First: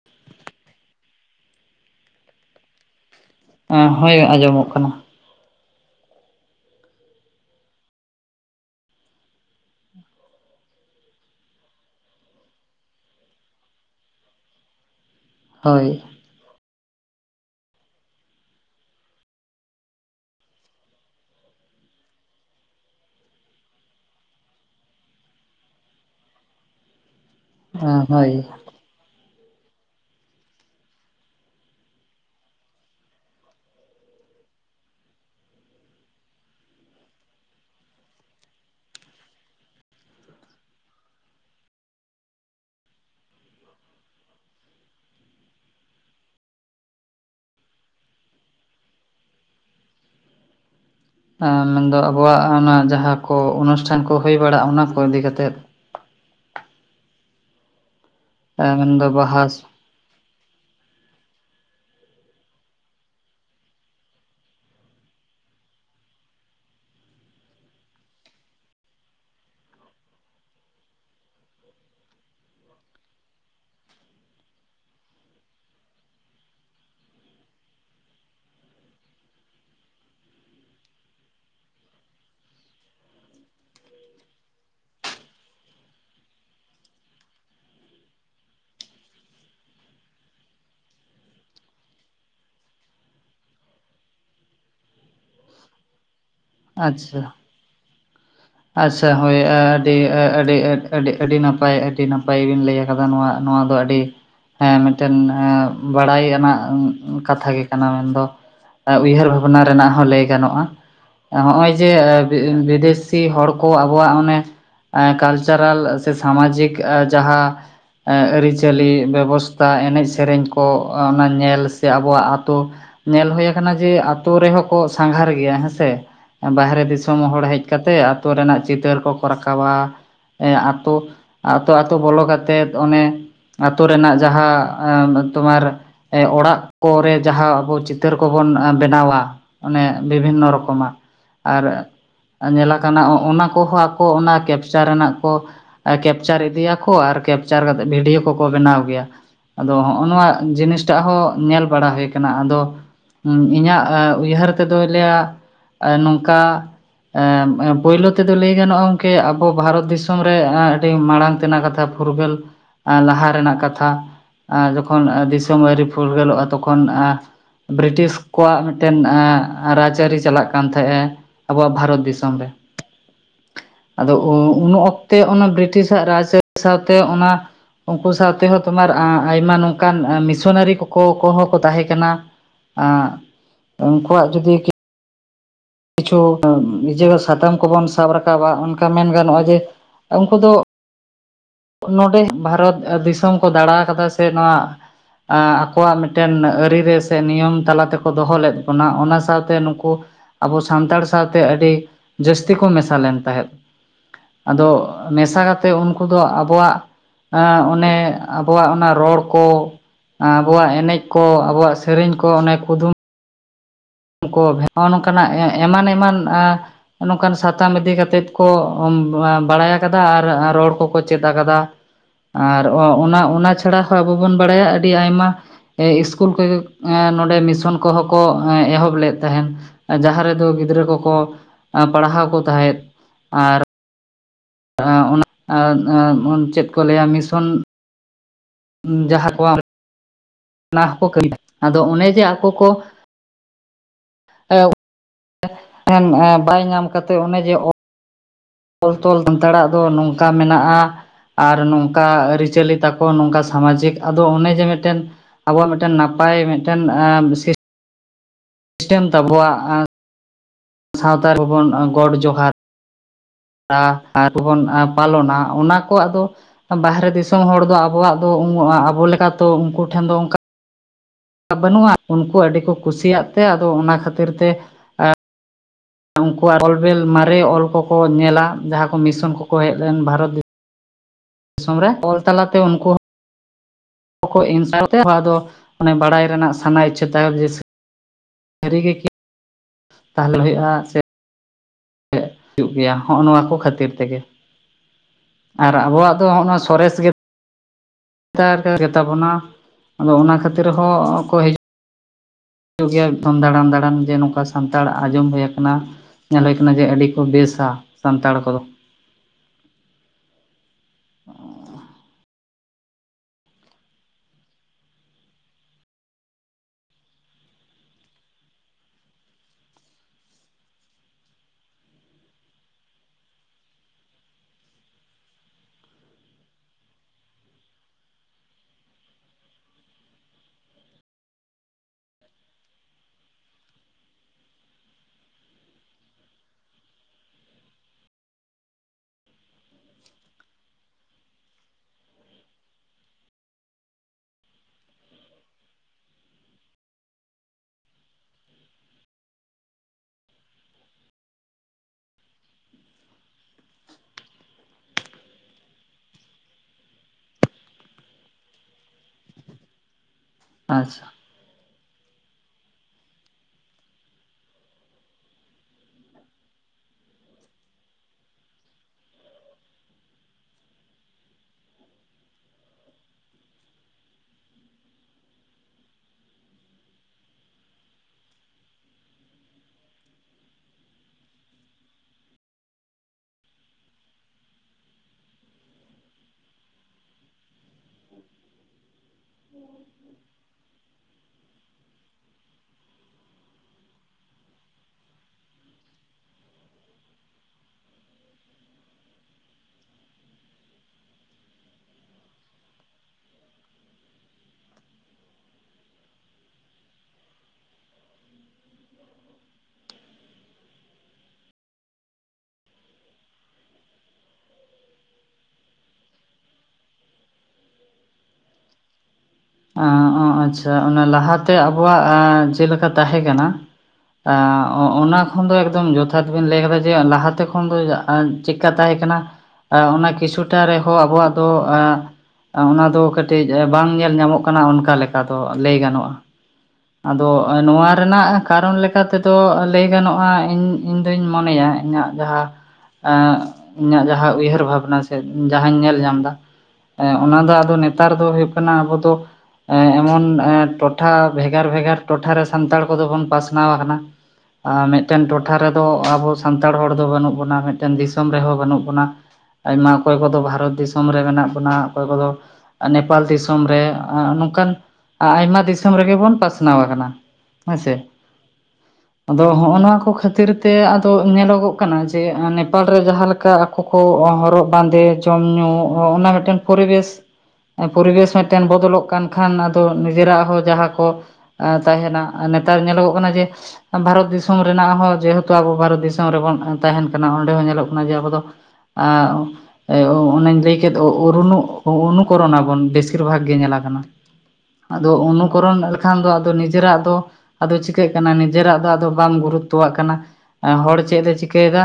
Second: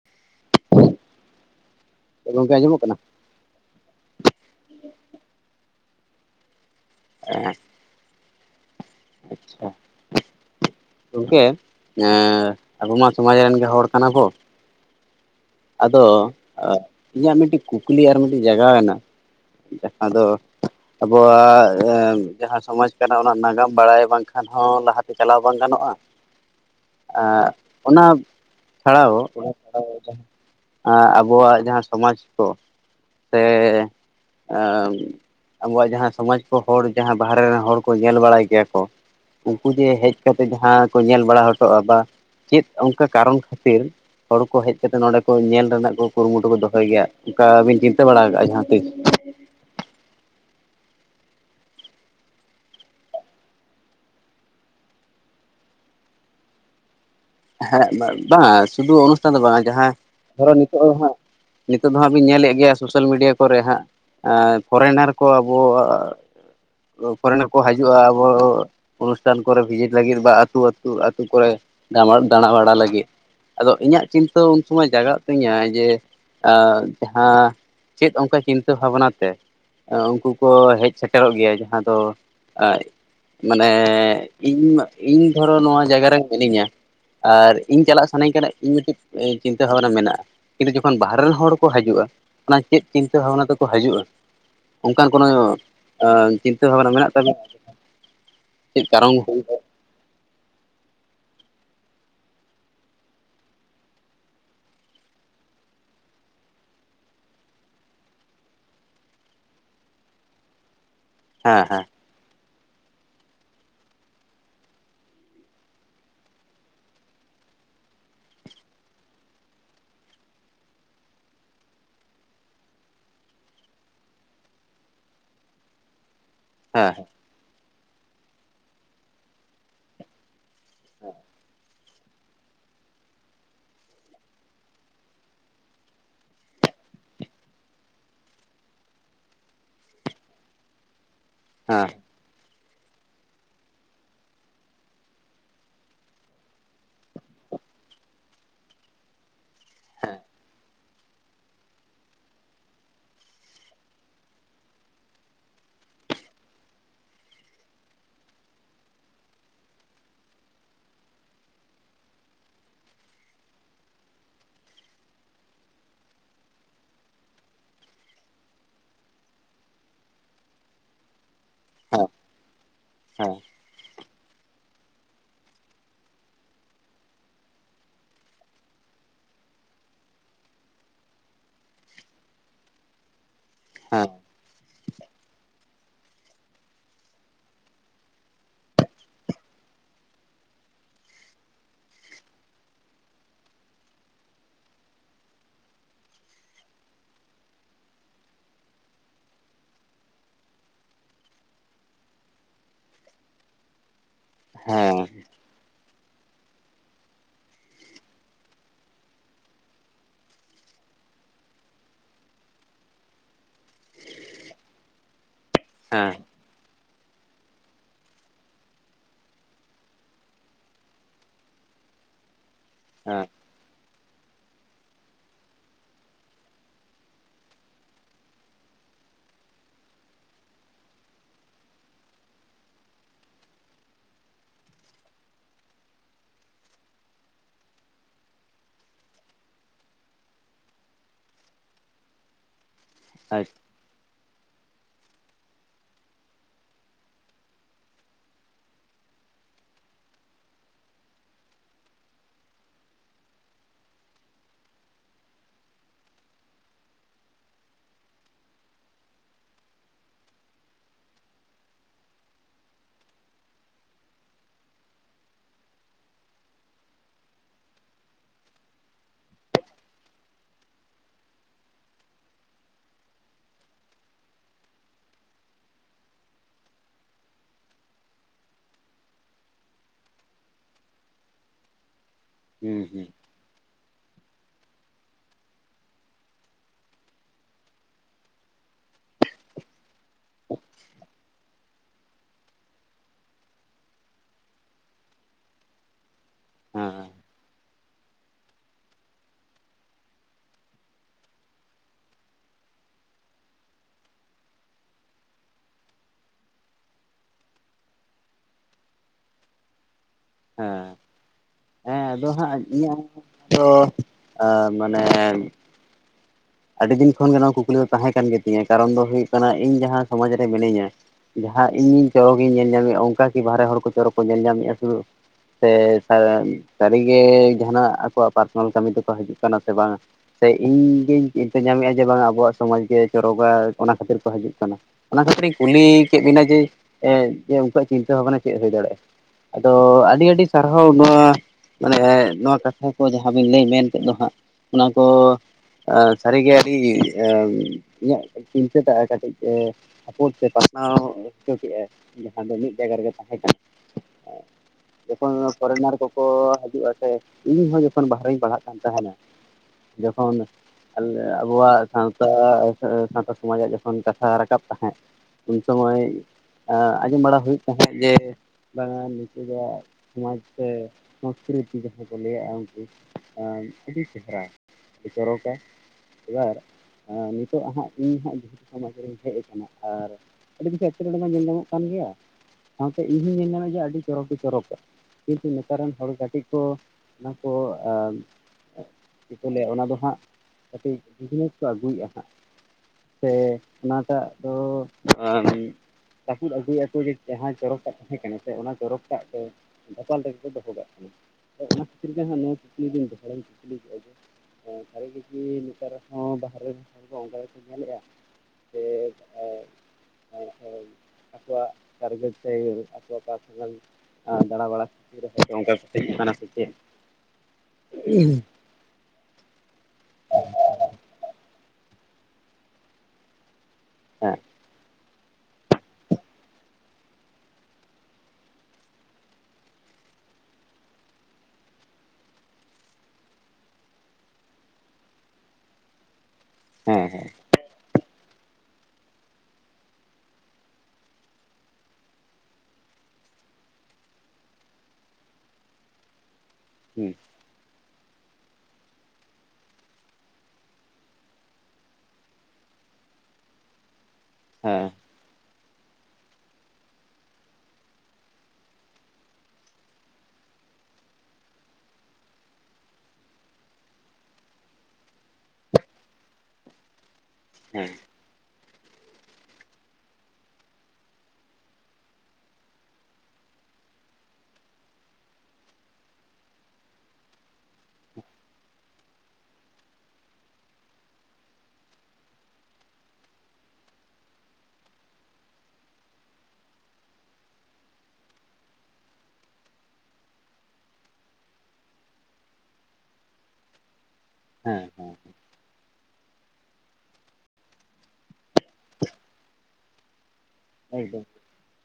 [inaudible] ᱜᱚᱢᱠᱮ ᱟᱸᱡᱚᱢ ᱠᱟᱱᱟ᱾ ᱦᱚᱭ ᱟᱸᱡᱚᱢᱚᱜ ᱠᱟᱱᱟ᱾ ᱮᱸ ᱟᱪᱪᱷᱟ ᱜᱚᱢᱠᱮ ᱮᱸ ᱟᱵᱚ ᱢᱟ ᱥᱚᱢᱟᱡᱽ ᱨᱮᱱ ᱜᱮ ᱦᱚᱲ ᱠᱟᱱᱟᱵᱚ᱾ ᱦᱳᱭ ᱟᱫᱚ ᱤᱧᱟᱹᱜ ᱢᱤᱫᱴᱤᱡ ᱠᱩᱠᱞᱤ ᱟᱨ ᱢᱤᱫᱴᱤᱡ ᱡᱟᱜᱟᱣ ᱮᱱᱟ᱾ ᱠᱟᱛᱷᱟ ᱫᱚ ᱟᱵᱚᱣᱟᱜ ᱡᱟᱦᱟᱸ ᱥᱚᱢᱟᱡᱽ ᱠᱟᱱᱟ, ᱚᱱᱟ ᱱᱟᱜᱟᱢ ᱵᱟᱲᱟᱭ ᱵᱟᱝᱠᱷᱟᱱ ᱦᱚᱸ ᱞᱟᱦᱟᱛᱮ ᱪᱟᱞᱟᱣ ᱵᱟᱝ ᱜᱟᱱᱚᱜᱼᱟ᱾ ᱮᱸ ᱚᱱᱟ ᱦᱳᱭ ᱪᱷᱟᱲᱟᱣᱚ [unintelligible] ᱟᱵᱚᱣᱟᱜ ᱡᱟᱦᱟᱸ ᱥᱚᱢᱟᱡᱽ ᱠᱚ ᱥᱮ ᱟᱵᱚᱣᱟᱜ ᱡᱟᱦᱟᱸ ᱥᱚᱢᱟᱡᱽ ᱠᱚ ᱦᱚᱲ ᱡᱟᱦᱟᱸ ᱵᱟᱦᱨᱮ ᱨᱮᱱ ᱦᱚᱲ ᱠᱚ ᱧᱮᱞ ᱵᱟᱲᱟᱭ ᱜᱮᱭᱟ ᱠᱚ᱾ ᱩᱱᱠᱩ ᱡᱮ ᱦᱮᱡ ᱠᱟᱛᱮᱜ ᱡᱟᱦᱟᱸ ᱠᱚ ᱧᱮᱞ ᱵᱟᱲᱟ ᱦᱚᱴᱚᱼᱟ ᱵᱟᱼᱼ ᱪᱮᱫ ᱚᱱᱠᱟ ᱠᱟᱨᱚᱱ ᱠᱷᱟᱹᱛᱤᱨ ᱦᱚᱲ ᱠᱚ ᱦᱮᱡ ᱠᱟᱛᱮ ᱱᱚᱰᱮᱼᱼ ᱧᱮᱞ ᱨᱮᱱᱟᱜ ᱠᱚ ᱠᱩᱨᱩᱢᱩᱴᱩ ᱠᱚ ᱫᱚᱦᱚᱭ ᱜᱮᱭᱟ ᱚᱱᱠᱟ ᱵᱤᱱ ᱪᱤᱱᱛᱟᱹ ᱵᱟᱲᱟ ᱟᱠᱟᱟᱜᱼᱟ ᱡᱟᱦᱟᱸ ᱛᱤᱥ ᱢᱮᱱᱫᱚ ᱟᱵᱚᱣᱟᱜ ᱚᱱᱟ ᱡᱟᱦᱟᱸ ᱠᱚ ᱚᱱᱩᱥ ᱴᱷᱟᱱ ᱠᱚ ᱦᱩᱭ ᱵᱟᱲᱟᱜᱼᱟ ᱚᱱᱟ ᱠᱚ ᱤᱫᱤ ᱠᱟᱛᱮᱫ? ᱦᱮᱸ ᱵᱟᱝ ᱥᱩᱫᱷᱩ ᱢᱮᱱᱫᱚ ᱚᱱᱩᱥᱴᱷᱟᱱ ᱫᱚ ᱵᱟᱦᱟ ᱵᱟᱝ ᱟ ᱡᱟᱦᱟᱸ ᱫᱷᱚᱨᱚ ᱱᱤᱛᱚᱜ ᱫᱚ ᱦᱟᱜᱼᱼ ᱱᱤᱛᱚᱜ ᱫᱚ ᱦᱟᱸᱜ ᱵᱤᱱ ᱧᱮᱞᱮᱫ ᱜᱮᱭᱟ ᱥᱳᱥᱟᱞ ᱢᱤᱰᱤᱭᱟ ᱠᱚᱨᱮ ᱦᱟᱸᱜ ᱯᱷᱚᱨᱮᱱᱟᱨ ᱠᱚ ᱟᱵᱚ ᱠᱚᱨᱮᱱ ᱦᱚᱸᱠᱚ ᱦᱤᱡᱩᱜᱼᱟ ᱟᱵᱚ ᱚᱱᱩᱥ ᱴᱷᱟᱱ ᱠᱚᱨᱮ ᱵᱷᱤᱡᱤᱴ ᱞᱟᱹᱜᱤᱫ ᱵᱟ ᱟᱹᱛᱩ ᱟᱹᱛᱩ ᱟᱹᱛᱩ ᱠᱚᱨᱮ᱾ [unintelligible] ᱫᱟᱲᱟ ᱵᱟᱲᱟ ᱞᱟᱹᱜᱤᱫ ᱟᱫᱚ ᱤᱧᱟᱹᱜ ᱪᱤᱱᱛᱟᱹ ᱩᱱ ᱥᱚᱢᱚᱭ ᱡᱟᱜᱟᱜ ᱛᱤᱧᱟᱹ ᱡᱮ ᱡᱟᱦᱟᱸᱼᱼ ᱪᱮᱫ ᱚᱱᱠᱟ ᱪᱤᱱᱛᱟᱹ ᱵᱷᱟᱵᱱᱟ ᱛᱮ ᱩᱱᱠᱩ ᱠᱚ ᱦᱮᱡ ᱥᱮᱴᱮᱨᱚᱜ ᱜᱮᱭᱟ᱾ ᱫᱚ ᱢᱟᱱᱮ ᱤᱧ ᱤᱧ ᱫᱷᱚᱨᱚ ᱱᱚᱣᱟ ᱡᱟᱭᱜᱟ ᱨᱮ ᱢᱤᱱᱟᱹᱧᱟ᱾ ᱟᱨ ᱤᱧ ᱪᱟᱞᱟᱜ ᱥᱟᱱᱟᱧ ᱠᱟᱱᱟ ᱤᱧ ᱢᱤᱫᱴᱤᱡ ᱪᱤᱱᱛᱟᱹ ᱵᱷᱟᱵᱱᱟ ᱢᱮᱱᱟᱜᱼᱟ᱾ ᱠᱤᱱᱛᱩ ᱡᱚᱠᱷᱚᱱ ᱵᱟᱦᱨᱮ ᱨᱮᱱ ᱦᱚᱲ ᱠᱚ ᱦᱤᱡᱩᱜᱼᱟ, ᱚᱱᱟ ᱪᱮᱫ ᱪᱤᱱᱛᱟᱹ ᱵᱷᱟᱵᱱᱟ ᱛᱮᱠᱚ ᱦᱤᱡᱩᱜᱼᱟ᱾ ᱚᱱᱠᱟᱱ ᱠᱳᱱᱳ ᱪᱤᱱᱛᱟᱹ ᱵᱷᱟᱵᱽᱱᱟ ᱢᱮᱱᱟᱜ ᱛᱟᱵᱤᱱᱟ᱾ ᱟᱪᱪᱷᱟ ᱪᱮᱫ ᱟᱪᱪᱷᱟ ᱠᱟᱨᱚᱱ ᱦᱳᱭ ᱦᱩᱭᱩᱜᱼᱟ ᱟᱨᱼᱼ ᱟᱹᱰᱤ ᱟᱹᱰᱤ ᱟᱹᱰᱤ ᱟᱹᱰᱤ ᱱᱟᱯᱟᱭ ᱟᱹᱰᱤ ᱱᱟᱯᱟᱭᱵᱤᱱ ᱞᱟᱹᱭ ᱟᱠᱟᱫᱟ ᱱᱚᱣᱟ ᱱᱚᱣᱟ ᱫᱚ ᱟᱹᱰᱤᱼᱼ ᱦᱮᱸ ᱢᱤᱫᱴᱮᱱ ᱵᱟᱲᱟᱭ ᱟᱱᱟᱜ ᱠᱟᱛᱷᱟ ᱜᱮ ᱠᱟᱱᱟ ᱢᱮᱱᱫᱚ ᱩᱭᱦᱟᱹᱨ ᱵᱷᱟᱵᱱᱟ ᱨᱮᱱᱟᱜ ᱦᱚᱸ ᱞᱟᱹᱭ ᱜᱟᱱᱚᱜᱼᱟ ᱦᱮᱸ ᱱᱚᱜᱼᱚᱭ ᱦᱮᱸ ᱡᱮ ᱵᱤᱫᱮᱥ ᱥᱤ ᱦᱚᱲ ᱠᱚ ᱟᱵᱚᱣᱟᱜ ᱚᱱᱮ ᱠᱟᱞᱪᱟᱨᱟᱞ ᱥᱮ ᱥᱟᱢᱟᱡᱤᱠ ᱡᱟᱦᱟᱸᱼᱼ ᱟᱹᱨᱤᱪᱟᱹᱞᱤ ᱵᱮᱵᱚᱥᱛᱷᱟ ᱮᱱᱮᱡ ᱥᱮᱨᱮᱧ ᱠᱚ ᱚᱱᱟ ᱧᱮᱞ ᱥᱮ ᱟᱵᱚᱣᱟᱜ ᱟᱹᱛᱩᱼᱼ ᱧᱮᱞ ᱦᱩᱭᱩᱭᱟᱠ ᱡᱮ ᱟᱹᱛᱩ ᱨᱮᱦᱚᱸ ᱠᱚ ᱥᱟᱸᱜᱷᱟᱨ ᱜᱮᱭᱟ ᱦᱮᱸᱥᱮᱼᱼ ᱵᱟᱦᱨᱮ ᱦᱮᱸ ᱫᱤᱥᱚᱢ ᱦᱚᱲ ᱦᱮᱡ ᱠᱟᱛᱮᱫ ᱟᱹᱛᱩ ᱨᱮᱱᱟᱜ ᱪᱤᱛᱟᱹᱨ ᱠᱚᱠᱚ ᱨᱟᱠᱟᱵᱟ᱾ ᱟᱹᱛᱩ ᱟᱹᱛᱩ ᱟᱛᱩ ᱵᱚᱞᱚ ᱠᱟᱛᱮᱜ ᱚᱱᱮᱼᱼ ᱟᱹᱛᱩ ᱨᱮᱱᱟᱜ ᱡᱟᱦᱟᱸ ᱛᱳᱢᱟᱨᱼᱼ ᱚᱲᱟᱜ ᱠᱚᱨᱮ ᱡᱟᱦᱟᱸ ᱟᱵᱚ ᱪᱤᱛᱟᱹᱨ ᱠᱚᱵᱚᱱ ᱵᱮᱱᱟᱣᱟ᱾ ᱚᱱᱮ ᱵᱤᱵᱷᱤᱱᱱᱚ ᱨᱚᱠᱚ ᱢᱟᱜ ᱟᱨᱼᱼ ᱦᱮᱸ ᱧᱮᱞᱟ ᱟᱠᱟᱱᱟ ᱚᱱᱟ ᱠᱚᱦᱚᱸ ᱟᱠᱚ ᱚᱱᱟ ᱠᱮᱯᱪᱟ ᱨᱮᱱᱟᱜ ᱠᱚ ᱠᱮᱯᱪᱟᱨ ᱤᱫᱤᱭᱟᱠᱚ ᱟᱨ ᱠᱮᱯᱪᱟᱨ ᱠᱟᱛᱮᱫ ᱵᱷᱤᱰᱭᱳ ᱠᱚᱠᱚ ᱵᱮᱱᱟᱣ ᱜᱮᱭᱟ᱾ ᱟᱫᱚ ᱦᱚᱸᱜᱼᱚ ᱱᱚᱣᱟ ᱡᱤᱱᱤᱥᱴᱟᱜ ᱦᱚᱸ ᱧᱮᱞ ᱵᱟᱲᱟ ᱦᱩᱭ ᱠᱟᱱᱟ ᱟᱫᱚ᱾ ᱤᱧᱟᱹᱜ ᱩᱭᱦᱟᱹᱨ ᱛᱮᱫᱚ ᱞᱟᱹᱭᱟ ᱱᱚᱝ ᱠᱟᱼᱼ ᱯᱳᱭᱞᱳ ᱛᱮᱫᱚ ᱞᱟᱹᱭ ᱜᱟᱱᱚᱜᱼᱟ, ᱜᱚᱢᱠᱮ ᱟᱵᱚ ᱵᱷᱟᱨᱚᱛ ᱫᱤᱥᱚᱢ ᱨᱮ ᱟᱹᱰᱤ ᱢᱟᱲᱟᱝ ᱛᱮᱱᱟᱜ ᱠᱟᱛᱷᱟ᱾ ᱯᱷᱩᱨᱜᱟᱹᱞ ᱞᱟᱦᱟ ᱨᱮᱱᱟᱜ ᱠᱟᱛᱷᱟ ᱟᱨ ᱡᱚᱠᱷᱚᱱ ᱫᱤᱥᱚᱢ ᱟᱹᱨᱤ ᱯᱷᱩᱨᱜᱟᱹᱞᱚᱜᱼᱟ ᱛᱚᱠᱷᱚᱱ ᱵᱨᱤᱴᱤᱥ ᱠᱚᱣᱟᱜ ᱢᱤᱫᱴᱮᱱ ᱨᱟᱡᱽ ᱟᱹᱨᱤ ᱪᱟᱞᱟᱜ ᱠᱟᱱ ᱛᱟᱦᱮᱸ ᱮ ᱟᱵᱚ ᱵᱷᱟᱨᱚᱛ ᱫᱤᱥᱚᱢ ᱨᱮ ᱦᱮᱸ ᱟᱫᱚ ᱩᱱ ᱚᱠᱛᱚᱼᱼ ᱛᱮ ᱚᱱᱟ ᱵᱨᱤᱴᱤᱥᱟᱜ ᱨᱟᱡᱽ ᱟᱹᱨᱤ ᱥᱟᱶᱛᱮ ᱚᱱᱟ ᱩᱱᱠᱩ ᱥᱟᱶᱛᱮᱦᱚᱸ ᱛᱳᱢᱟᱨ ᱟᱭᱢᱟ ᱱᱚᱝᱠᱟᱱ ᱢᱤᱥᱚᱱᱟᱨᱤ ᱠᱚ ᱠᱚᱦᱚᱸ ᱠᱚ ᱛᱟᱦᱮᱸ ᱠᱟᱱᱟ᱾ ᱟ ᱦᱮᱸ ᱩᱱᱠᱩᱣᱟᱜ ᱡᱩᱫᱤ ᱠᱤᱼᱼ ᱠᱤᱪᱷᱩ ᱱᱤᱡᱮᱨ ᱥᱟᱛᱟᱢ ᱠᱚᱵᱚᱱ ᱥᱟᱵ ᱨᱟᱠᱟᱵᱟ ᱚᱱᱠᱟ ᱢᱮᱱ ᱜᱟᱱᱚᱜ ᱟ ᱡᱮᱼᱼ ᱩᱱᱠᱩ ᱫᱚᱼᱼ ᱱᱚᱰᱮ ᱵᱷᱟᱨᱚᱛ ᱫᱤᱥᱚᱢ ᱠᱚ ᱫᱟᱬᱟ ᱠᱟᱫᱟ ᱥᱮ ᱱᱚᱣᱟ᱾ ᱟᱠᱚᱣᱟᱜ ᱢᱤᱫᱴᱮᱱ ᱟᱹᱨᱤ ᱨᱮ ᱥᱮ ᱱᱤᱭᱚᱢ ᱛᱟᱞᱟ ᱛᱮᱠᱚ ᱫᱚᱦᱚ ᱞᱮᱫ ᱵᱚᱱᱟ ᱚᱱᱟ ᱥᱟᱶᱛᱮ ᱱᱩᱠᱩᱼᱼ ᱟᱵᱚ ᱥᱟᱱᱛᱟᱲ ᱥᱟᱶᱛᱮ ᱟᱹᱰᱤ ᱡᱟᱹᱥᱛᱤ ᱠᱚ ᱢᱮᱥᱟ ᱞᱮᱱ ᱛᱟᱦᱮᱸ ᱟᱫᱚ, ᱦᱮᱸ ᱦᱮᱸ ᱦᱮᱸ ᱢᱮᱥᱟ ᱠᱟᱛᱮ ᱛᱮ ᱩᱱᱠᱩ ᱫᱚ, ᱟᱵᱚᱣᱟᱜ, ᱚᱱᱮ ᱟᱵᱚᱣᱟᱜ, ᱚᱱᱟ ᱨᱚᱲ ᱠᱚ, ᱟᱵᱚᱣᱟᱜ ᱮᱱᱮᱡ ᱠᱚ, ᱟᱵᱚᱣᱟᱜ ᱥᱮᱨᱮᱧ ᱠᱚ, ᱚᱱᱮ ᱠᱩᱫᱩᱢ ᱠᱚ, ᱱᱚᱜᱼ ᱱᱚᱝᱠᱟᱱᱟᱜ, ᱮᱢᱟᱱ ᱮᱢᱟᱱ ᱱᱚᱝᱠᱟᱱ ᱥᱟᱛᱟᱢ, ᱤᱫᱤ ᱠᱟᱛᱮᱫ ᱠᱚ, ᱵᱟᱲᱟᱭ ᱟᱠᱟᱫᱟ, ᱟᱨ ᱨᱚᱲ ᱠᱚᱠᱚ, ᱪᱮᱫ ᱟᱠᱟᱫᱟ ᱾ ᱟᱨ ᱦᱮᱸ ᱚᱱᱟ, ᱚᱱᱟ ᱪᱷᱟᱲᱟ ᱦᱚᱸ, ᱟᱵᱚ ᱵᱚᱱ ᱵᱟᱲᱟᱭᱟ, ᱟᱹᱰᱤ ᱟᱭᱢᱟ ᱤᱥᱠᱩᱞ ᱠᱚᱡᱚ, ᱟᱸᱻ ᱱᱚᱸᱰᱮ ᱢᱤᱥᱚᱱ ᱠᱚᱦᱚᱸ ᱠᱚ, ᱮᱦᱚᱵ ᱞᱮᱫ ᱛᱟᱦᱮᱸᱱ, ᱡᱟᱦᱟᱸ ᱨᱮᱫᱚ, ᱜᱤᱫᱽᱨᱟᱹ ᱠᱚᱠᱚ, ᱯᱟᱲᱦᱟᱣ ᱠᱚ ᱛᱟᱦᱮᱸᱫ, ᱟᱨ ᱟᱸᱻᱚᱱᱟ, ᱟᱸᱼᱟᱸ ᱪᱮᱫ ᱠᱚ, ᱞᱟᱹᱭᱟ ᱢᱤᱥᱚᱱ ᱡᱟᱦᱟᱸ ᱠᱚᱣᱟᱜ ᱚᱱᱟ ᱠᱚ, ᱠᱟᱹᱞᱤ [unintelligible] ᱟᱫᱚ, ᱚᱱᱮ ᱡᱮ ᱟᱠᱚ ᱠᱚ ᱟᱡ ᱮᱻᱭᱚᱵ, ᱟᱦ ᱟᱝ ᱵᱟᱭ ᱧᱟᱢ ᱠᱟᱛᱮ, ᱚᱱᱮ ᱡᱮ, ᱚᱻ ᱚᱞ ᱛᱚᱞ ᱥᱟᱱᱛᱟᱲᱟᱜ ᱫᱚ, ᱱᱚᱝᱠᱟ ᱢᱮᱱᱟᱜᱼᱟ ᱾ ᱟᱨ ᱱᱚᱝᱠᱟ, ᱟᱹᱨᱤ ᱪᱟᱹᱞᱤ ᱛᱟᱠᱚ, ᱱᱚᱝᱠᱟ ᱥᱟᱢᱟᱡᱤᱠ, ᱟᱫᱚ ᱚᱱᱮ ᱡᱮ, ᱢᱤᱫᱴᱮᱱ ᱟᱵᱚᱣᱟᱜ, ᱢᱤᱫᱴᱮᱱ ᱱᱟᱯᱟᱭ, ᱢᱤᱫᱴᱮᱱ ᱵᱤᱥᱤᱥᱴ ᱴᱷᱤᱴᱮᱢ ᱛᱟᱵᱚᱣᱟᱜ, ᱟᱸ ᱥᱟᱶᱛᱟ ᱵᱟ ᱵᱚᱱ, ᱜᱚᱰ ᱡᱚᱦᱟᱨ ᱟᱻᱟᱨ ᱵᱟ ᱵᱚᱱ, ᱯᱟᱞᱚᱱᱟ ᱾ ᱚᱱᱟ ᱠᱚ ᱟᱫᱚ ᱵᱟᱦᱨᱮ ᱫᱤᱥᱚᱢ ᱦᱚᱲ ᱫᱚ, ᱟᱵᱚᱣᱟᱜ ᱫᱚ, ᱩᱸᱼᱟ ᱟᱵᱚ ᱞᱮᱠᱟ ᱛᱚ, ᱩᱱᱠᱩ ᱴᱷᱮᱱ ᱫᱚ ᱚᱱᱠᱟ ᱵᱟᱹᱱᱩᱜᱼᱟ ᱾ ᱩᱱᱠᱩ ᱟᱹᱰᱤ ᱠᱚ, ᱠᱩᱥᱤᱭᱟᱜ ᱛᱮ, ᱟᱫᱚ, ᱚᱱᱟ ᱠᱷᱟᱹᱛᱤᱨ ᱛᱮ ᱩᱱᱠᱩᱣᱟᱜ ᱚᱞᱵᱮᱞ, ᱢᱟᱨᱮ ᱚᱞ ᱠᱚᱠᱚ, ᱧᱮᱞᱟ ᱾ ᱡᱟᱦᱟᱸ ᱠᱚ, ᱢᱤᱥᱚᱱ ᱠᱚᱠᱚ, ᱦᱮᱡ ᱞᱮᱱ ᱵᱷᱟᱨᱚᱛ ᱫᱤᱥᱚ ᱫᱤᱥᱚᱢ ᱨᱮ, ᱚᱞ ᱛᱟᱞᱟᱛᱮ, ᱦᱮᱸ ᱩᱱᱠᱩ ᱦᱮᱸ ᱠᱚ ᱠᱚ, ᱤᱱᱥᱟᱴ ᱮᱫ ᱠᱚᱣᱟ ᱾ ᱟᱫᱚ, ᱵᱟᱲᱟᱭ ᱨᱮᱱᱟᱜ ᱥᱟᱱᱟ ᱤᱪᱪᱷᱟᱹ, [unintelligible] ᱥᱟᱹᱨᱤ ᱜᱮ ᱠᱤ ᱾ ᱛᱟᱦᱚᱞᱮ, ᱦᱩᱭᱩᱜᱼᱟ ᱥᱮ ᱾ ᱦᱩᱭᱩᱜ ᱜᱮᱭᱟ ᱾ ᱦᱚᱸᱜᱼᱚ ᱱᱚᱣᱟ ᱠᱚ ᱠᱷᱟᱹᱛᱤᱨ ᱛᱮᱜᱮ, ᱟᱨ ᱟᱵᱚᱣᱟᱜ ᱫᱚ, ᱦᱚᱸᱟᱜ ᱥᱚᱨᱮᱥ ᱦᱮᱸ ᱜᱮ ᱜᱮᱛᱟ ᱜᱮ ᱛᱟᱵᱚᱱᱟ, ᱟᱫᱚ ᱚᱱᱟ ᱠᱷᱟᱹᱛᱤᱨ ᱦᱚᱸ ᱠᱚ, ᱦᱤᱡᱩᱜ ᱦᱤᱡᱩᱜ ᱜᱮᱭᱟ ᱵᱚᱱ ᱫᱟᱬᱟᱱ ᱫᱟᱬᱟᱱ, ᱡᱮ, ᱱᱚᱝᱠᱟ ᱥᱟᱱᱛᱟᱲ ᱟᱸᱡᱚᱢ ᱦᱩᱭ ᱟᱠᱟᱱᱟ ᱾ ᱧᱮᱞ ᱦᱩᱭ ᱟᱠᱟᱱᱟ ᱾ ᱡᱮ, ᱟᱹᱰᱤ ᱠᱚ ᱵᱮᱥᱟ ᱥᱟᱱᱛᱟᱲ ᱠᱚᱫᱚ, ᱦᱮᱸᱻ ᱾ ᱦᱮᱸ ᱟᱫᱚ ᱦᱟᱸᱜ, ᱤᱭᱟᱸ, ᱫᱚ, ᱟᱻ ᱢᱟᱱᱮ ᱟᱹᱰᱤ ᱫᱤᱱ ᱠᱷᱚᱱ ᱜᱮ, ᱱᱚᱣᱟ ᱠᱩᱠᱞᱤ ᱫᱚ, ᱛᱟᱦᱮᱸ ᱠᱟᱱ ᱜᱮ, ᱛᱤᱧᱟ ᱾ ᱠᱟᱨᱚᱱ ᱫᱚ, ᱦᱩᱭᱩᱜ ᱠᱟᱱᱟ ᱾ ᱤᱧ ᱡᱟᱦᱟᱸ ᱥᱚᱢᱟᱡᱽ ᱨᱮ, ᱢᱤᱱᱟᱹᱧᱟ ᱡᱟᱦᱟᱸ ᱤᱧ ᱪᱚᱨᱚᱠᱤᱧ ᱧᱮᱞ ᱧᱟᱢᱮᱫᱼᱟ ᱾ ᱚᱱᱠᱟ ᱜᱮ ᱵᱟᱦᱨᱮ ᱦᱚᱲ ᱠᱚ, ᱪᱚᱨᱚᱠ ᱠᱚ ᱧᱮᱞ ᱧᱟᱢᱮᱫᱼᱟ, ᱥᱩᱫᱷᱩ ᱾ ᱥᱮ ᱥᱟᱻ ᱥᱟᱹᱨᱤ ᱜᱮ, ᱡᱟᱦᱟᱱᱟᱜ ᱟᱠᱚᱣᱟᱜ ᱯᱟᱨᱥᱚᱱᱟᱞ ᱠᱟᱹᱢᱤ ᱛᱮᱠᱚ, ᱦᱤᱡᱩᱜ ᱠᱟᱱᱟ, ᱥᱮ ᱵᱟᱝᱟ? ᱥᱮ, ᱤᱧ ᱜᱤᱧ ᱪᱤᱱᱛᱟᱹ ᱧᱟᱢᱮᱫᱼᱟ ᱡᱮ, ᱵᱟᱝ ᱟᱵᱚᱣᱟᱜ ᱥᱚᱢᱟᱡᱽ ᱜᱮ, ᱪᱚᱨᱚᱜᱟ ᱚᱱᱟ ᱠᱷᱟᱹᱛᱤᱨ ᱠᱚ, ᱦᱤᱡᱩᱜ ᱠᱟᱱᱟ ᱾ ᱚᱱᱟ ᱠᱷᱟᱹᱛᱤᱨᱤᱧ ᱠᱩᱞᱤ ᱠᱮᱫ ᱵᱤᱱᱟ ᱡᱮ, ᱩᱱᱠᱩᱣᱟᱜ ᱪᱤᱱᱛᱟᱹ ᱵᱷᱟᱵᱱᱟ ᱪᱮᱫ ᱦᱩᱭ ᱫᱟᱲᱮᱭᱟᱜᱼᱟ? ᱟᱫᱚ, ᱟᱹᱰᱤ ᱟᱹᱰᱤ, ᱥᱟᱨᱦᱟᱣ ᱱᱚᱣᱟ ᱢᱟᱱᱮ, ᱱᱚᱣᱟ ᱠᱟᱛᱷᱟ ᱠᱚ, ᱡᱟᱦᱟᱸ ᱵᱤᱱ ᱞᱟᱹᱭ ᱢᱮᱱ ᱫᱚ ᱦᱟᱸᱜ, ᱚᱱᱟ ᱠᱚ ᱥᱟᱹᱨᱤ ᱜᱮ, ᱟᱹᱰᱤ ᱮᱸᱻ ᱤᱧᱟᱹᱜ ᱪᱤᱱᱛᱟᱹ ᱴᱟᱜᱼᱟ ᱠᱟᱹᱴᱤᱡᱼᱮ ᱥᱟᱯᱚᱫ ᱥᱮ ᱯᱟᱥᱱᱟᱣ ᱚᱪᱚ ᱠᱮᱜᱼᱟᱭ, ᱡᱟᱦᱟᱸ ᱫᱚ, ᱢᱤᱫ ᱡᱟᱭᱜᱟ ᱨᱮᱜᱮ, ᱛᱟᱦᱮᱸ ᱠᱟᱱᱟ ᱾ ᱡᱚᱠᱷᱚᱱ ᱯᱷᱚᱨᱮᱱᱟᱨ ᱠᱚᱠᱚ, ᱦᱤᱡᱩᱜᱼᱟ ᱥᱮ ᱤᱧᱦᱚ, ᱡᱚᱠᱷᱚᱱ ᱵᱟᱨᱮᱧ ᱯᱟᱲᱦᱟᱜ ᱠᱟᱱ ᱛᱟᱦᱮᱱᱟ, ᱡᱚᱠᱷᱚᱱ ᱟᱸᱻ ᱿ ᱟᱵᱚᱣᱟᱜ, ᱥᱟᱶᱛᱟ, ᱥᱟᱶᱛᱟ ᱥᱚᱢᱟᱡᱽᱟᱜ, ᱡᱚᱠᱷᱚᱱ ᱠᱟᱛᱷᱟ ᱨᱟᱠᱟᱵ ᱛᱟᱦᱮᱸᱫ ᱩᱱ ᱥᱚᱢᱚᱭ ᱟᱸᱡᱚᱢ ᱵᱟᱲᱟ ᱦᱩᱭᱩᱜ ᱛᱟᱦᱮᱸᱫ ᱡᱮ, ᱵᱟᱝᱟ ᱱᱪᱮᱟᱜ ᱥᱚᱢᱟᱡᱽ ᱥᱮ ᱥᱚᱝᱥᱠᱨᱤᱛᱤ ᱡᱟᱦᱟᱸᱭ ᱠᱚ ᱞᱟᱹᱭᱟᱜᱼᱟ ᱩᱱᱠᱩ ᱟᱹᱰᱤ ᱪᱮᱦᱨᱟ ᱟᱹᱰᱤ ᱪᱚᱨᱠᱟ ᱮᱵᱟᱨ ᱱᱤᱛᱚᱜ ᱦᱟᱸᱜ ᱤᱧ ᱦᱟᱸᱜ [unintelligible] ᱦᱮᱡ ᱟᱠᱟᱱᱟ ᱟᱨᱼᱼ ᱟᱹᱰᱤ ᱵᱠᱷᱟᱱ ᱮᱴᱚᱰᱮ ᱢᱟ ᱧᱮᱞ ᱧᱟᱢᱚᱜ ᱠᱟᱱ ᱜᱮᱭᱟ ᱥᱟᱶᱛᱮ ᱤᱧ ᱦᱚᱸᱧ ᱧᱮᱞ ᱧᱟᱢᱚᱜ ᱡᱭᱟ ᱟᱹᱰᱤ ᱪᱚᱨᱚᱠᱮ ᱪᱚᱨᱯᱟ ᱠᱤᱱᱛᱩ ᱱᱮᱛᱟᱨ ᱨᱮᱱ ᱦᱚᱲ ᱠᱟᱹᱴᱤᱡ ᱠᱚ ᱚᱱᱟ ᱠᱚ ᱮᱸ ᱪᱮᱫ ᱠᱚ ᱞᱟᱹᱭᱟ ᱚᱱᱟ ᱫᱚ ᱦᱟᱸᱜ ᱠᱟᱹᱴᱤᱡ ᱵᱤᱡᱽᱱᱮᱥ ᱠᱚ ᱟᱹᱜᱩᱭᱮᱫᱼᱟ ᱦᱟᱸᱜ ᱥᱮ ᱚᱱᱟᱴᱟᱜ ᱫᱚᱼᱼ ᱨᱟᱹᱯᱩᱫ ᱟᱹᱜᱩᱭᱟᱠᱚ ᱡᱮ ᱡᱟᱦᱟᱸ ᱪᱚᱨᱚᱠᱴᱟᱜ ᱛᱟᱦᱮᱸ ᱠᱟᱱᱟ ᱥᱮ ᱚᱱᱟ ᱪᱚᱨᱚᱠ ᱴᱟᱜ ᱫᱚᱼᱼ ᱫᱷᱟᱯᱟᱞ ᱨᱮᱜᱮ ᱠᱚ ᱫᱚᱦᱚ ᱠᱟᱜ ᱠᱟᱱᱟ᱾ ᱚᱱᱟ ᱠᱷᱟᱹᱛᱤᱨ ᱜᱮ ᱦᱟᱸᱜ ᱱᱚᱣᱟ ᱠᱩᱠᱞᱤ ᱞᱤᱧ ᱫᱚᱦᱚ [unintelligible] ᱠᱤ ᱱᱮᱛᱟᱨ ᱨᱮᱦᱚᱸ ᱵᱟᱦᱨᱮ ᱨᱮᱱ ᱦᱚᱲ ᱠᱚ ᱚᱱᱠᱟ ᱜᱮᱠᱚ ᱧᱮᱞᱮᱫᱼᱟ [unintelligible] ᱟᱠᱚᱣᱟᱜ ᱟᱠᱚᱣᱟᱜ ᱯᱚᱱᱟ ᱟᱨ ᱫᱟᱬᱟ ᱵᱟᱲᱟᱦᱚᱸ ᱚᱱᱠᱟ ᱠᱟᱱᱟ ᱥᱮ ᱪᱮᱫ? ᱟᱪᱷᱟ ᱚᱱᱟ ᱞᱟᱦᱟᱛᱮ ᱟᱵᱚᱣᱟᱜ ᱡᱮᱞᱮᱠᱟ ᱛᱟᱦᱮᱸ ᱠᱟᱱᱟ᱾ ᱦᱮᱸ ᱚᱱᱟ ᱠᱚᱷᱱ ᱫᱚ ᱮ ᱡᱚᱛᱷᱟᱛ ᱵᱤᱱ ᱞᱟᱹᱭ ᱠᱟᱫᱟ ᱡᱮ ᱞᱟᱦᱟᱛᱮ ᱠᱷᱚᱱ ᱫᱚ ᱪᱮᱫᱠᱟ ᱛᱟᱦᱮᱸ ᱠᱟᱱᱟ᱾ ᱚᱱᱟ ᱠᱤᱪᱷᱩᱴᱟ ᱨᱮᱦᱚᱸ ᱟᱵᱚᱣᱟᱜ ᱫᱚ ᱚᱱᱟ ᱫᱚ ᱠᱟᱹᱴᱤᱡ ᱵᱟᱝ ᱧᱮᱞ ᱧᱟᱢᱚᱜ ᱠᱟᱱᱟᱼᱼ ᱠᱟᱱᱟ ᱚᱱᱠᱟ ᱞᱮᱠᱟ ᱫᱚ ᱞᱟᱹᱭ ᱜᱟᱱᱚᱜᱼᱟ ᱦᱮᱸ ᱟᱫᱚᱼᱼ ᱦᱮᱸ ᱱᱚᱣᱟ ᱨᱮᱱᱟᱜ ᱠᱟᱨᱚᱱ ᱞᱮᱠᱟ ᱛᱮᱫᱚ ᱞᱟᱹᱭ ᱜᱟᱱᱚᱜᱼᱟ ᱤᱧ ᱤᱧ ᱫᱩᱧ ᱢᱚᱱᱮᱭᱟ ᱤᱧᱟᱹᱜ ᱡᱟᱦᱟᱸ ᱤᱧᱟᱹᱜ ᱡᱟᱦᱟᱸ ᱩᱭᱦᱟᱹᱨ ᱵᱷᱟᱵᱽᱱᱟ ᱥᱮ ᱡᱟᱦᱟᱧ ᱧᱮᱞ ᱧᱟᱢ ᱮᱫᱟ ᱦᱩᱸ ᱚᱱᱟ ᱫᱚ ᱟ ᱱᱮᱛᱟᱨ ᱫᱚ ᱦᱩᱭᱩᱜ ᱠᱟᱱᱟ ᱟᱵᱚ ᱫᱚᱼᱼ ᱮᱢᱚᱱ ᱴᱚᱴᱷᱟ ᱵᱷᱮᱜᱟᱨ ᱵᱷᱮᱜᱟᱨ ᱴᱚᱴᱷᱟᱨᱮ ᱥᱟᱱᱛᱟᱲ ᱠᱚᱫᱚ ᱵᱚᱱ ᱯᱟᱥᱱᱟᱣ ᱟᱠᱟᱱᱟ᱾ ᱦᱮᱸ ᱢᱤᱫᱴᱮᱱ ᱴᱚᱴᱷᱟ ᱨᱮᱫᱚ ᱟᱵᱚ ᱥᱟᱱᱛᱟᱲ ᱦᱚᱲ ᱫᱚ ᱵᱟᱹᱱᱩᱜ ᱵᱚᱱᱟ ᱢᱤᱫᱴᱮᱱ ᱫᱤᱥᱚᱢ ᱨᱮᱦᱚᱸ ᱵᱟᱹᱱᱩᱜ ᱵᱚᱱᱟ, ᱟᱭᱢᱟ ᱚᱠᱚᱭ ᱠᱚᱫᱚ ᱵᱷᱟᱨᱚᱛ ᱫᱤᱥᱚᱢ ᱨᱮ ᱢᱮᱱᱟᱜ ᱵᱚᱱᱟ ᱚᱠᱚᱭ ᱠᱚᱫᱚ ᱱᱮᱯᱟᱞ ᱫᱤᱥᱚᱢ ᱨᱮᱼᱼ ᱱᱚᱝᱠᱟᱱ ᱟᱭᱢᱟ ᱫᱤᱥᱚᱢ ᱨᱮᱜᱮ ᱵᱚᱱ ᱯᱟᱥᱱᱟᱣ ᱟᱠᱟᱱᱟ ᱦᱮᱸ ᱦᱮᱸᱥᱮ [inaudible] ᱟᱫᱚ ᱦᱚᱜᱼᱚ ᱱᱚᱣᱟ ᱠᱚ ᱠᱷᱟᱹᱛᱤᱨ ᱛᱮ ᱟᱫᱚ ᱧᱮᱞᱚᱜᱚᱜ ᱠᱟᱱᱟ ᱡᱮ ᱱᱮᱯᱟᱞ ᱨᱮ ᱡᱟᱦᱟᱸᱮ ᱞᱮᱠᱟᱼᱼ ᱟᱠᱚ ᱠᱚ ᱦᱚᱨᱚᱜ ᱵᱟᱸᱫᱮ ᱡᱚᱢ ᱧᱩᱩ ᱚᱱᱟ ᱢᱤᱫᱴᱮᱱ ᱯᱚᱨᱤᱵᱮᱥᱼᱼ ᱯᱚᱨᱤᱵᱮᱥ ᱢᱤᱫᱴᱮᱱ ᱵᱚᱫᱚᱞᱚᱜ ᱠᱟᱱ ᱠᱷᱟᱱ ᱟᱫᱚ ᱱᱤᱡᱮᱨᱟᱜ ᱦᱚᱸ ᱡᱟᱦᱟᱸ ᱠᱚ ᱛᱟᱦᱮᱱᱟ ᱱᱮᱛᱟᱨ ᱧᱮᱞᱚᱜᱚᱜ ᱠᱟᱱᱟ ᱡᱮᱼᱼ ᱵᱷᱟᱨᱚᱛ ᱫᱤᱥᱚᱢ ᱨᱮᱱᱟᱜ ᱦᱚᱸ ᱡᱮᱦᱮᱛᱩ ᱟᱵᱚ ᱵᱷᱟᱨᱚᱛ ᱫᱤᱥᱚᱢ ᱨᱮᱵᱚᱱ ᱛᱟᱦᱮᱱ ᱠᱟᱱᱟ ᱚᱸᱰᱮ ᱦᱚᱸ ᱧᱮᱞᱚᱜ ᱠᱟᱱᱟ ᱡᱮ ᱟᱵᱚ ᱫᱚᱼᱼ ᱟᱨᱼᱼ ᱚᱱᱟᱧ ᱞᱟᱹᱭ ᱠᱮᱫ ᱚᱱᱩᱠᱚᱨᱚᱱᱟ ᱵᱚᱱ ᱵᱮᱥᱤᱨ ᱵᱷᱟᱜᱽ ᱜᱮ ᱧᱮᱞᱟ ᱟᱠᱟᱱᱟ᱾ ᱦᱮᱸ ᱦᱮᱸ ᱟᱫᱚ ᱚᱱᱩᱠᱚᱨᱚᱱ ᱞᱮᱠᱷᱟᱱ ᱫᱚ ᱟ ᱱᱤᱡᱮᱨᱟᱜ ᱫᱚᱼᱼ ᱟᱫᱚ ᱪᱤᱠᱟᱹᱜ ᱠᱟᱱᱟ ᱱᱤᱡᱮᱨᱟᱜ ᱫᱚ ᱟᱫᱚ ᱵᱟᱢ ᱜᱩᱨᱩᱛᱚ ᱣᱟᱜ ᱠᱟᱱᱟ ᱦᱚᱲ ᱪᱮᱫ ᱮᱠᱫᱚᱢ ᱫᱚ ᱪᱤᱠᱟᱹᱭᱮᱫᱟ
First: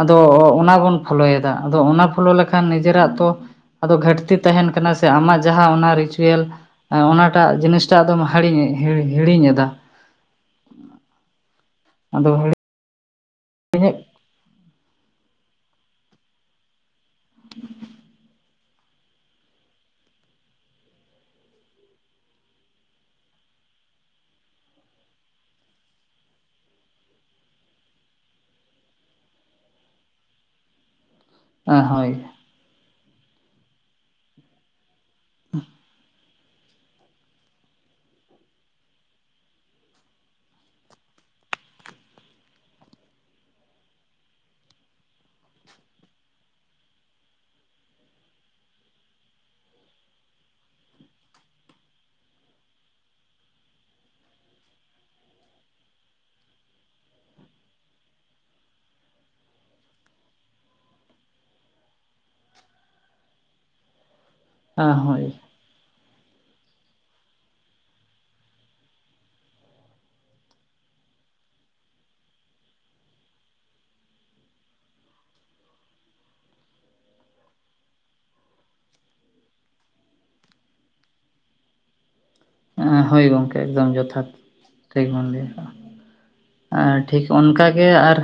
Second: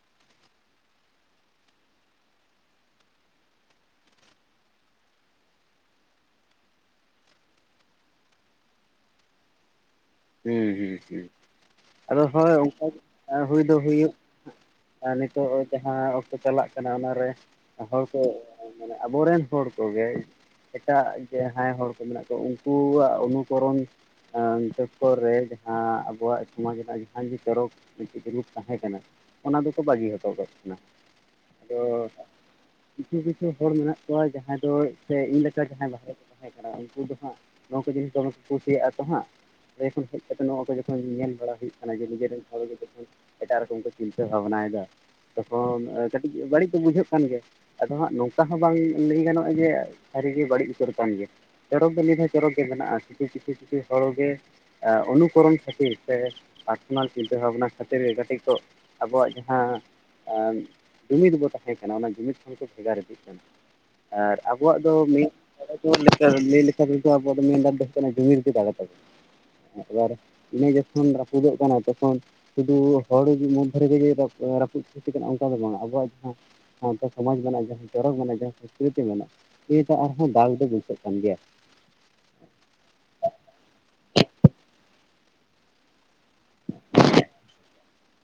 ᱟᱫᱚ ᱚᱱᱟ ᱵᱚᱱ ᱯᱷᱳᱞᱳᱭᱮᱫᱟ ᱟᱫᱚ ᱚᱱᱟ ᱯᱷᱳᱞᱳ ᱞᱮᱠᱷᱟᱱ ᱱᱤᱡᱮᱨᱟᱜ ᱛᱚᱼᱼ ᱟᱫᱚ ᱜᱷᱟᱹᱴᱛᱤ ᱛᱟᱦᱮᱱ ᱠᱟᱱᱟ ᱥᱮ ᱟᱢᱟᱜ ᱡᱟᱦᱟᱸ ᱚᱱᱟ ᱨᱤᱪᱩᱭᱮᱞ, ᱚᱱᱟᱴᱟᱜ ᱡᱤᱱᱤᱥ ᱴᱟᱜ ᱟᱫᱚᱢ ᱦᱤᱲᱤᱧ ᱦᱤᱲᱤᱧᱮᱫᱟ ᱦᱮᱸ ᱦᱮ ᱦᱸ ᱟᱫᱚ ᱦᱳᱭ ᱚᱱᱠᱟ ᱦᱩᱭ ᱫᱚ ᱦᱩᱭᱩᱜ ᱟᱨ ᱱᱤᱛᱚᱜ ᱡᱟᱦᱟᱸ ᱚᱠᱛᱚ ᱪᱟᱞᱟᱜ ᱠᱟᱱᱟ ᱚᱱᱟᱨᱮ ᱦᱚᱲ ᱠᱚᱼᱼ ᱢᱟᱱᱮ ᱟᱵᱚᱨᱮᱱ ᱦᱚᱲ ᱠᱚᱜᱮ ᱮᱴᱟᱜ ᱡᱮ ᱦᱟᱸᱭ ᱦᱚᱲ ᱠᱚ ᱢᱮᱱᱟᱜ ᱠᱚ ᱩᱱᱠᱩᱣᱟᱜ ᱚᱱᱩᱠᱚᱨᱚᱱ ᱦᱚᱸ, ᱚᱠᱛᱚ ᱨᱮ ᱡᱟᱦᱟᱸ ᱟᱵᱚᱣᱟᱜ ᱥᱚᱢᱟᱡᱽ ᱨᱮᱱᱟᱜ ᱡᱟᱦᱟᱸ ᱜᱮ ᱪᱚᱨᱚᱠ [unintelligible] ᱡᱩᱞᱩᱯ ᱛᱟᱦᱮᱸ ᱠᱟᱱᱟ, ᱚᱱᱟ ᱫᱚᱠᱚ ᱵᱟᱹᱜᱤ ᱦᱚᱴᱚ ᱠᱟᱜ ᱠᱟᱱᱟ᱾ ᱟᱫᱚ ᱠᱤᱪᱷᱩ ᱠᱤᱪᱷᱩ ᱦᱚᱲ ᱢᱮᱱᱟᱜ ᱠᱚᱣᱟ ᱡᱟᱦᱟᱸᱭ ᱫᱚ ᱥᱮ ᱤᱧ ᱞᱮᱠᱟ ᱡᱟᱦᱟᱸᱭ ᱵᱟᱦᱨᱮ, ᱛᱟᱦᱮᱸ ᱠᱟᱱᱟ ᱩᱱᱠᱩ ᱫᱚ ᱦᱟᱸᱜ ᱱᱚᱣᱟ ᱠᱚ ᱡᱤᱱᱤᱥ ᱫᱚᱢᱮ ᱠᱚ ᱠᱩᱥᱤᱭᱟᱜᱼᱟ ᱛᱚ ᱦᱟᱸᱜ᱾ ᱚᱸᱰᱮ ᱠᱷᱚᱱ ᱦᱮᱜ ᱠᱟᱛᱮ ᱱᱚᱣᱟ ᱠᱚ ᱡᱚᱠᱷᱚᱱ ᱧᱮᱞ ᱵᱟᱲᱟ ᱦᱩᱭᱩᱜ ᱠᱟᱱᱟ ᱡᱮ ᱱᱤᱡᱮ ᱨᱮᱱ ᱦᱚᱲ ᱜᱮ ᱡᱚᱠᱷᱚᱱ, ᱮᱴᱟᱜ ᱨᱚᱠᱚᱢ ᱠᱚ ᱪᱤᱱᱛᱟᱹ ᱵᱷᱟᱵᱱᱟᱭᱫᱟ ᱛᱚᱠᱷᱚᱱ ᱠᱟᱹᱴᱤᱜ ᱵᱟᱹᱲᱤᱜ ᱫᱚ ᱵᱩᱡᱷᱟᱹᱜ ᱠᱟᱱ ᱜᱮᱭᱟ᱾ ᱟᱫᱚ ᱦᱟᱸᱜ ᱱᱚᱝᱠᱟ ᱦᱚᱸ ᱵᱟᱝ ᱞᱟᱹᱭ ᱜᱟᱱᱚᱜᱼᱟ ᱡᱮ ᱥᱟᱹᱨᱤᱜᱮ ᱵᱟᱹᱲᱤᱜ ᱩᱛᱟᱹᱨ ᱠᱟᱱ ᱜᱮᱭᱟ, ᱪᱚᱨᱚᱠ ᱫᱚ ᱱᱤᱛᱦᱚᱸ ᱪᱚᱨᱚᱠ ᱜᱮ ᱢᱮᱱᱟᱜᱼᱟ ᱠᱤᱪᱷᱩ ᱠᱤᱪᱷᱩ ᱠᱤᱪᱷᱩ ᱦᱚᱲ ᱜᱮ ᱮ ᱚᱱᱩᱠᱚᱨᱚᱱ ᱠᱷᱟᱹᱛᱤᱨ ᱥᱮ ᱯᱟᱨᱥᱚᱱᱟᱞ ᱪᱤᱱᱛᱟᱹ ᱵᱷᱟᱵᱱᱟ ᱠᱷᱟᱹᱛᱤᱨ ᱜᱮ ᱠᱟᱹᱴᱤᱜ ᱠᱚ, ᱟᱵᱚᱣᱟᱜ ᱡᱟᱦᱟᱸ ᱟᱸ ᱡᱩᱢᱤᱫ ᱵᱚ ᱛᱟᱦᱮᱸ ᱠᱟᱱᱟ ᱚᱱᱟ ᱡᱩᱢᱤᱫ ᱠᱷᱚᱱ ᱠᱚ ᱵᱷᱮᱜᱟᱨ ᱤᱫᱤ, ᱟᱨ ᱟᱵᱚᱣᱟᱜ ᱫᱚ ᱦᱳᱭ ᱢᱤᱫ, [unintelligible] ᱢᱤᱜ ᱞᱮᱠᱷᱟᱹ ᱛᱮᱫᱚ ᱟᱵᱚᱣᱟᱜ ᱫᱚ [unintelligible] ᱡᱩᱢᱤᱫ ᱜᱮ ᱫᱟᱲᱮ ᱛᱟᱵᱩᱝ᱾ [unintelligible] ᱤᱱᱟᱹ ᱡᱚᱠᱷᱚᱱ ᱨᱟᱹᱯᱩᱫᱚᱜ ᱠᱟᱱᱟ ᱛᱚᱠᱷᱚᱱ, ᱥᱩᱫᱩ ᱦᱚᱲ ᱢᱚᱫᱽᱫᱷᱮ ᱨᱮᱜᱮ ᱨᱟᱹᱯᱩᱫ ᱠᱟᱱᱟ ᱚᱱᱠᱟ ᱫᱚ ᱵᱟᱝ ᱟᱵᱚᱣᱟᱜ ᱡᱟᱦᱟᱸ, ᱥᱟᱶᱛᱟ ᱥᱚᱢᱟᱡᱽ ᱢᱮᱱᱟᱜ ᱡᱟᱦᱟᱸ ᱪᱚᱨᱚᱠ ᱢᱮᱱᱟᱜ ᱡᱟᱦᱟᱸ ᱥᱚᱝᱚᱥᱠᱨᱤᱛᱤ ᱢᱮᱱᱟᱜ [unintelligible] ᱟᱨᱦᱚᱸ ᱫᱟᱞ ᱵᱟᱹᱭᱥᱟᱹᱜ ᱠᱟᱱ ᱜᱮᱭᱟ᱾ ᱮᱸ ᱦᱳᱭ ᱜᱚᱝᱠᱮ ᱮᱠᱫᱚᱢ ᱡᱚᱛᱷᱟᱛ ᱴᱷᱤᱠ ᱵᱤᱱ ᱞᱟᱹᱭ ᱠᱟᱜᱼᱟ᱾ ᱮᱸ ᱴᱷᱤᱠ ᱚᱱᱠᱟᱜᱮ ᱟᱨ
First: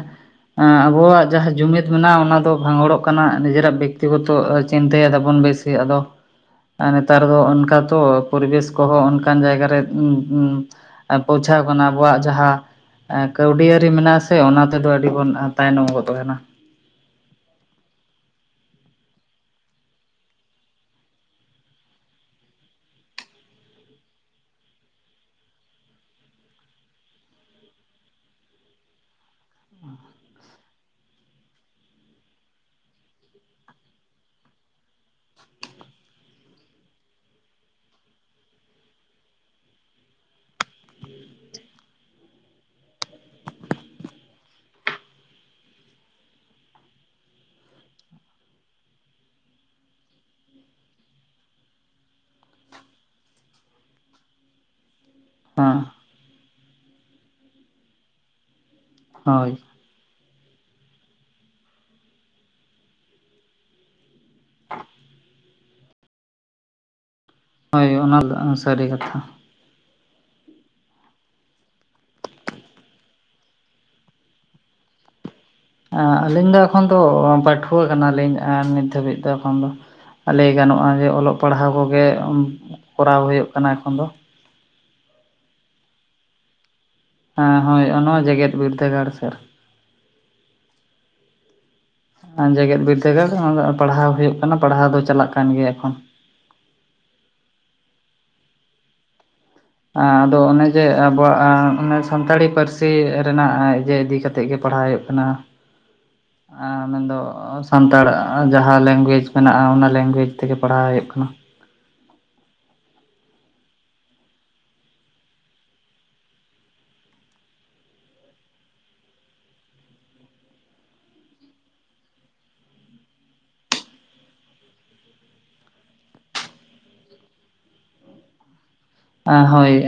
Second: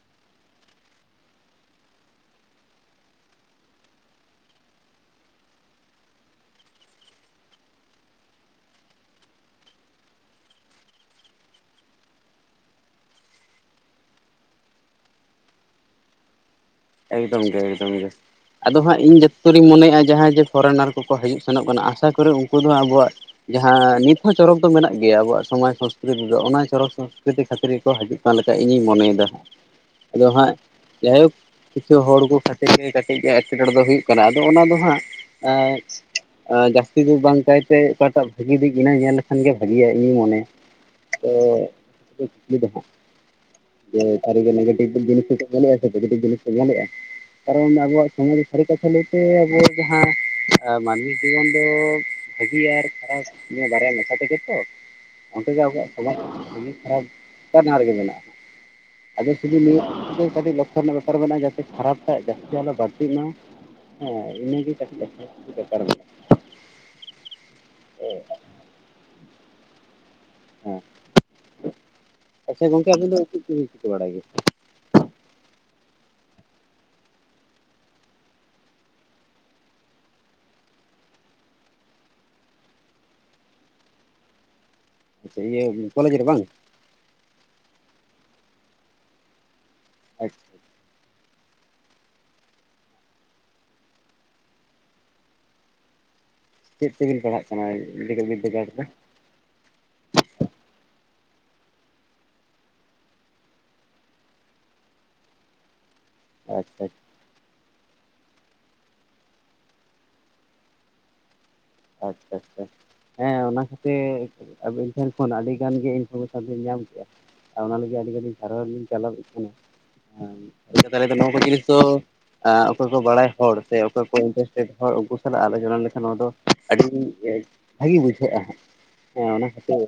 ᱮᱸ ᱟᱵᱚᱣᱟᱜ ᱡᱟᱦᱟᱸ ᱡᱩᱢᱤᱫ ᱢᱮᱱᱟᱜᱼᱟ ᱚᱱᱟ ᱫᱚ ᱵᱷᱟᱸᱜᱚᱲᱚᱜ ᱠᱟᱱᱟ ᱱᱤᱡᱮᱨᱟᱜ ᱵᱮᱠᱛᱤᱜᱚᱛᱚ ᱪᱤᱱᱛᱟᱹ ᱮᱫᱟᱵᱚᱱ ᱵᱮᱥ, ᱥᱤ ᱟᱫᱚ ᱱᱮᱛᱟᱨ ᱫᱚ ᱚᱱᱠᱟ ᱛᱚ ᱯᱚᱨᱤᱵᱮᱥ ᱠᱚᱦᱚᱸ ᱚᱱ ᱚᱱᱠᱟᱱ ᱡᱟᱭᱜᱟ ᱨᱮ ᱩᱸ ᱩᱸ ᱯᱳᱣᱪᱷᱟᱣ ᱠᱟᱱᱟ ᱟᱵᱚᱣᱟᱜ ᱡᱟᱦᱟᱸ, ᱮᱸ ᱠᱟᱹᱣᱰᱤᱟᱹᱨᱤ ᱢᱮᱱᱟᱜ ᱟ ᱥᱮ ᱚᱱᱟ ᱛᱮᱫᱚ ᱟᱹᱰᱤ ᱵᱚᱱ ᱛᱟᱭᱱᱚᱢ ᱜᱚᱫ ᱠᱟᱱᱟ᱾ ᱮᱠᱫᱚᱢ ᱜᱮ ᱮᱠᱫᱚᱢ ᱜᱮ, ᱟᱫᱚ ᱦᱟᱸᱜ ᱤᱧ ᱡᱚᱛᱚᱨᱤᱧ ᱢᱚᱱᱮᱭᱮᱜᱼᱟ ᱡᱟᱦᱟᱸᱭ ᱡᱮ ᱯᱷᱚᱨᱮᱱᱟᱨ ᱠᱚᱠᱚ ᱦᱤᱡᱩᱜ ᱥᱮᱱᱚᱜ ᱠᱟᱱᱟ ᱟᱥᱟ ᱠᱚᱨᱤ ᱩᱱᱠᱩ ᱫᱚ ᱟᱵᱚᱣᱟᱜ, ᱡᱟᱦᱟᱸ ᱱᱤᱛ ᱦᱚᱸ ᱪᱚᱨᱚᱠ ᱫᱚ ᱢᱮᱱᱟᱜ ᱜᱮᱭᱟ ᱟᱵᱚᱣᱟᱜ ᱥᱚᱢᱟᱡᱽ ᱥᱚᱸᱥᱠᱨᱤᱛᱤ ᱫᱚ ᱚᱱᱟ ᱪᱚᱨᱚᱠ ᱥᱚᱸᱥᱠᱨᱤᱛᱤ ᱠᱷᱟᱹᱛᱤᱨ ᱜᱮᱠᱚ ᱦᱟᱡᱩᱜ, ᱚᱱᱞᱟ ᱞᱮᱠᱟ ᱤᱧᱤᱧ ᱢᱚᱱᱮᱭᱮᱫᱟ ᱦᱟᱸᱜ ᱟᱫᱚ ᱦᱟᱸᱜ ᱡᱟᱭᱦᱚᱠ᱾ ᱠᱤᱪᱷᱩ ᱦᱚᱲ ᱠᱚ ᱠᱷᱟᱹᱛᱤᱨ ᱜᱮ ᱠᱟᱹᱴᱤᱜ ᱜᱮ ᱮᱴᱠᱮᱴᱚᱬᱮ ᱫᱚ ᱦᱩᱭᱩᱜ ᱠᱟᱱᱟ ᱟᱫᱚ ᱚᱱᱟ ᱫᱚ ᱦᱟᱸᱜ ᱮᱸ, ᱮᱸ ᱡᱟᱹᱥᱛᱤ ᱫᱤᱠ ᱵᱟᱝ ᱠᱟᱭᱛᱮ ᱚᱠᱟᱴᱟᱜ ᱵᱷᱟᱹᱜᱤ ᱫᱤᱠ ᱤᱱᱟᱹ ᱧᱮᱞ ᱞᱮᱠᱷᱟᱱ ᱜᱮ ᱵᱷᱟᱹᱜᱤᱭᱟ ᱤᱧᱤᱧ ᱢᱚᱱᱮᱭᱟ᱾ ᱮᱸ ᱠᱩᱠᱞᱤ ᱫᱚ ᱦᱟᱸᱜ᱾ ᱡᱮ ᱥᱟᱹᱨᱤᱜᱮ ᱱᱮᱜᱮᱴᱤᱵᱷ ᱡᱤᱱᱤᱥ ᱠᱚ ᱧᱮᱞᱮᱜᱼᱟ ᱥᱮ ᱯᱚᱡᱮᱴᱤᱵᱷ ᱡᱤᱱᱤᱥ ᱠᱚ ᱧᱮᱞᱮᱜᱼᱟ᱾ ᱠᱟᱨᱚᱱ ᱟᱵᱚᱣᱟᱜ ᱥᱚᱢᱟᱡᱽ ᱥᱟᱹᱨᱤ ᱠᱟᱛᱷᱟ ᱞᱟᱹᱭᱛᱮ ᱟᱵᱚᱣᱟᱜ ᱡᱟᱦᱟᱸ ᱢᱟᱱᱢᱤ ᱡᱤᱭᱚᱱ ᱫᱚ, ᱵᱷᱟᱹᱜᱤ ᱟᱨ ᱠᱷᱟᱨᱟᱯ ᱱᱤᱭᱟᱹ ᱵᱟᱨᱭᱟ ᱢᱮᱥᱟ ᱛᱮᱜᱮ ᱛᱚ, ᱚᱱᱛᱮ ᱜᱮ ᱦᱮᱸ ᱟᱵᱚᱣᱟᱜ ᱥᱚᱢᱟᱡᱽ ᱵᱷᱟᱹᱜᱤ ᱠᱷᱟᱨᱟᱯ [unintelligible] ᱨᱮᱜᱮ ᱢᱮᱱᱟᱜᱼᱟ᱾ ᱟᱫᱚ ᱦᱳᱭ ᱥᱩᱫᱩ ᱱᱤᱭᱟᱹ ᱠᱟᱹᱴᱤᱜ ᱞᱚᱠᱠᱷᱚ ᱨᱮᱱᱟᱜ ᱵᱮᱯᱟᱨ ᱢᱮᱱᱟᱜᱼᱟ ᱡᱟᱛᱮ ᱠᱷᱟᱨᱟᱯ ᱴᱟᱜ ᱡᱟᱹᱥᱛᱤ ᱟᱞᱚ ᱵᱟᱹᱲᱛᱤᱜ ᱢᱟ᱾ ᱦᱮᱸ ᱤᱱᱟᱹᱜᱮ ᱠᱟᱹᱴᱤᱜ [unintelligible] ᱵᱮᱠᱟᱨ ᱢᱮᱱᱟᱜᱼᱟ᱾ ᱦᱳᱭ ᱚᱱᱟ ᱫᱚ ᱮᱸ ᱥᱟᱹᱨᱤ ᱠᱟᱛᱷᱟ᱾ ᱦᱮᱸ ᱟᱪᱪᱷᱟ ᱜᱚᱝᱠᱮ ᱟᱵᱤᱱ ᱫᱚ ᱪᱤᱫ ᱠᱚ ᱵᱮᱱ ᱪᱮᱠᱟ ᱵᱟᱲᱟᱭ ᱜᱮᱭᱟ? ᱮᱸ ᱟᱹᱞᱤᱧ ᱫᱚ ᱮᱠᱷᱚᱱ ᱫᱚ ᱯᱟᱹᱴᱷᱩᱣᱟᱹ ᱠᱟᱱᱟᱞᱤᱧ ᱮᱸ ᱱᱤᱛ ᱫᱷᱟᱹᱵᱤᱜ ᱫᱚ ᱮᱠᱷᱚᱱ ᱫᱚ᱾ ᱞᱟᱹᱭ ᱜᱟᱱᱚᱜᱼᱟ ᱡᱮ ᱚᱞᱚᱜ ᱯᱟᱲᱦᱟᱣ ᱠᱚᱜᱮ ᱩᱸ ᱠᱚᱨᱟᱣ ᱦᱩᱭᱩᱜ ᱠᱟᱱᱟ ᱮᱠᱷᱚᱱ ᱫᱚ, ᱴᱷᱤᱜ ᱜᱮᱭᱟ ᱠᱚᱞᱮᱡᱽ ᱨᱮ ᱵᱟᱝ, ᱦᱮᱸ ᱦᱳᱭ ᱱᱚᱣᱟ ᱡᱮᱜᱮᱫ ᱵᱤᱨᱫᱟᱹᱜᱟᱲ ᱥᱮᱜ ᱨᱮ᱾ ᱟᱪᱪᱷᱟ ᱟᱪᱪᱷᱟ᱾ ᱮᱸ ᱡᱮᱜᱮᱫ ᱵᱤᱨᱫᱟᱹ ᱜᱟᱲ ᱨᱮ ᱚᱱᱟᱫᱚ ᱯᱟᱲᱦᱟᱣ ᱦᱩᱭᱩᱜ ᱠᱟᱱᱟ ᱯᱟᱲᱦᱟᱣ ᱫᱚ ᱪᱟᱞᱟᱜ ᱠᱟᱱ ᱜᱮᱭᱟ ᱮᱠᱷᱚᱱ᱾ ᱪᱤᱫ ᱛᱮᱵᱤᱱ ᱯᱟᱲᱦᱟᱜ ᱠᱟᱱᱟ ᱡᱮᱜᱮᱫ ᱵᱤᱫᱽᱫᱟᱹᱜᱟᱲ ᱨᱮ ᱫᱚ? ᱟᱸ ᱟᱫᱚ ᱚᱱᱮ ᱡᱮ ᱟᱵᱚᱣᱟᱜ ᱟᱸ ᱚᱱᱮ ᱥᱟᱱᱛᱟᱲᱤ ᱯᱟᱹᱨᱥᱤ ᱨᱮᱱᱟᱜ ᱡᱮ ᱤᱫᱤ ᱠᱟᱛᱮᱜ᱾ ᱛᱮᱜ ᱜᱮ ᱯᱟᱲᱦᱟᱣ ᱦᱳᱭᱳᱜ ᱠᱟᱱᱟ᱾ [inaudible] ᱟᱪᱪᱷᱟ [unintelligible] ᱥᱟᱱᱛᱟᱲ ᱡᱟᱦᱟᱸ ᱞᱮᱝᱜᱩᱭᱮᱡᱽ ᱢᱮᱱᱟᱜᱼᱟ ᱚᱱᱟ ᱞᱮᱝᱜᱩᱭᱡᱽ ᱛᱮᱜᱮ ᱯᱟᱲᱦᱟᱣ ᱦᱩᱭᱩᱜ ᱠᱟᱱᱟ᱾ ᱟᱪᱪᱷᱟ ᱟᱪᱪᱷᱟ ᱦᱮᱸ ᱚᱱᱟ ᱠᱷᱟᱹᱛᱤᱨ ᱟᱵᱤᱱ ᱴᱷᱮᱱ ᱠᱷᱚᱱ ᱟᱹᱰᱤ ᱜᱟᱱ ᱜᱮ ᱤᱱᱯᱷᱚᱨ ᱢᱮᱥᱚᱱ ᱵᱤᱱ ᱧᱟᱢ ᱠᱮᱜᱼᱟ᱾ ᱟᱨ ᱚᱱᱟ ᱞᱟᱹᱜᱤᱫ ᱟᱹᱰᱤ ᱟᱹᱰᱤ ᱥᱟᱨᱦᱟᱣ ᱞᱤᱧ ᱪᱟᱞ ᱟᱵᱮᱱ ᱠᱟᱱᱟ᱾ [unintelligible] ᱛᱟᱦᱞᱮ ᱫᱚ ᱱᱚᱣᱟ ᱠᱚ ᱡᱤᱱᱤᱥ ᱫᱚᱼᱼ ᱚᱠᱚᱭ ᱠᱚ ᱵᱟᱲᱟᱭ ᱦᱚᱲ ᱥᱮ ᱚᱠᱚᱭ ᱠᱚ ᱤᱱᱴᱟ ᱨᱮᱥᱴᱮᱰ ᱦᱚᱲ ᱩᱱᱠᱩ ᱥᱟᱞᱟᱜ ᱟᱞᱳ ᱪᱚᱱᱟ ᱞᱮᱠᱷᱟᱱ ᱱᱚᱣᱟ ᱫᱚᱼᱼ ᱟᱹᱰᱤ ᱵᱷᱟᱹᱜᱤ ᱵᱩᱡᱷᱟᱹᱜᱼᱟ ᱦᱟᱸᱜ ᱟ ᱦᱳᱭ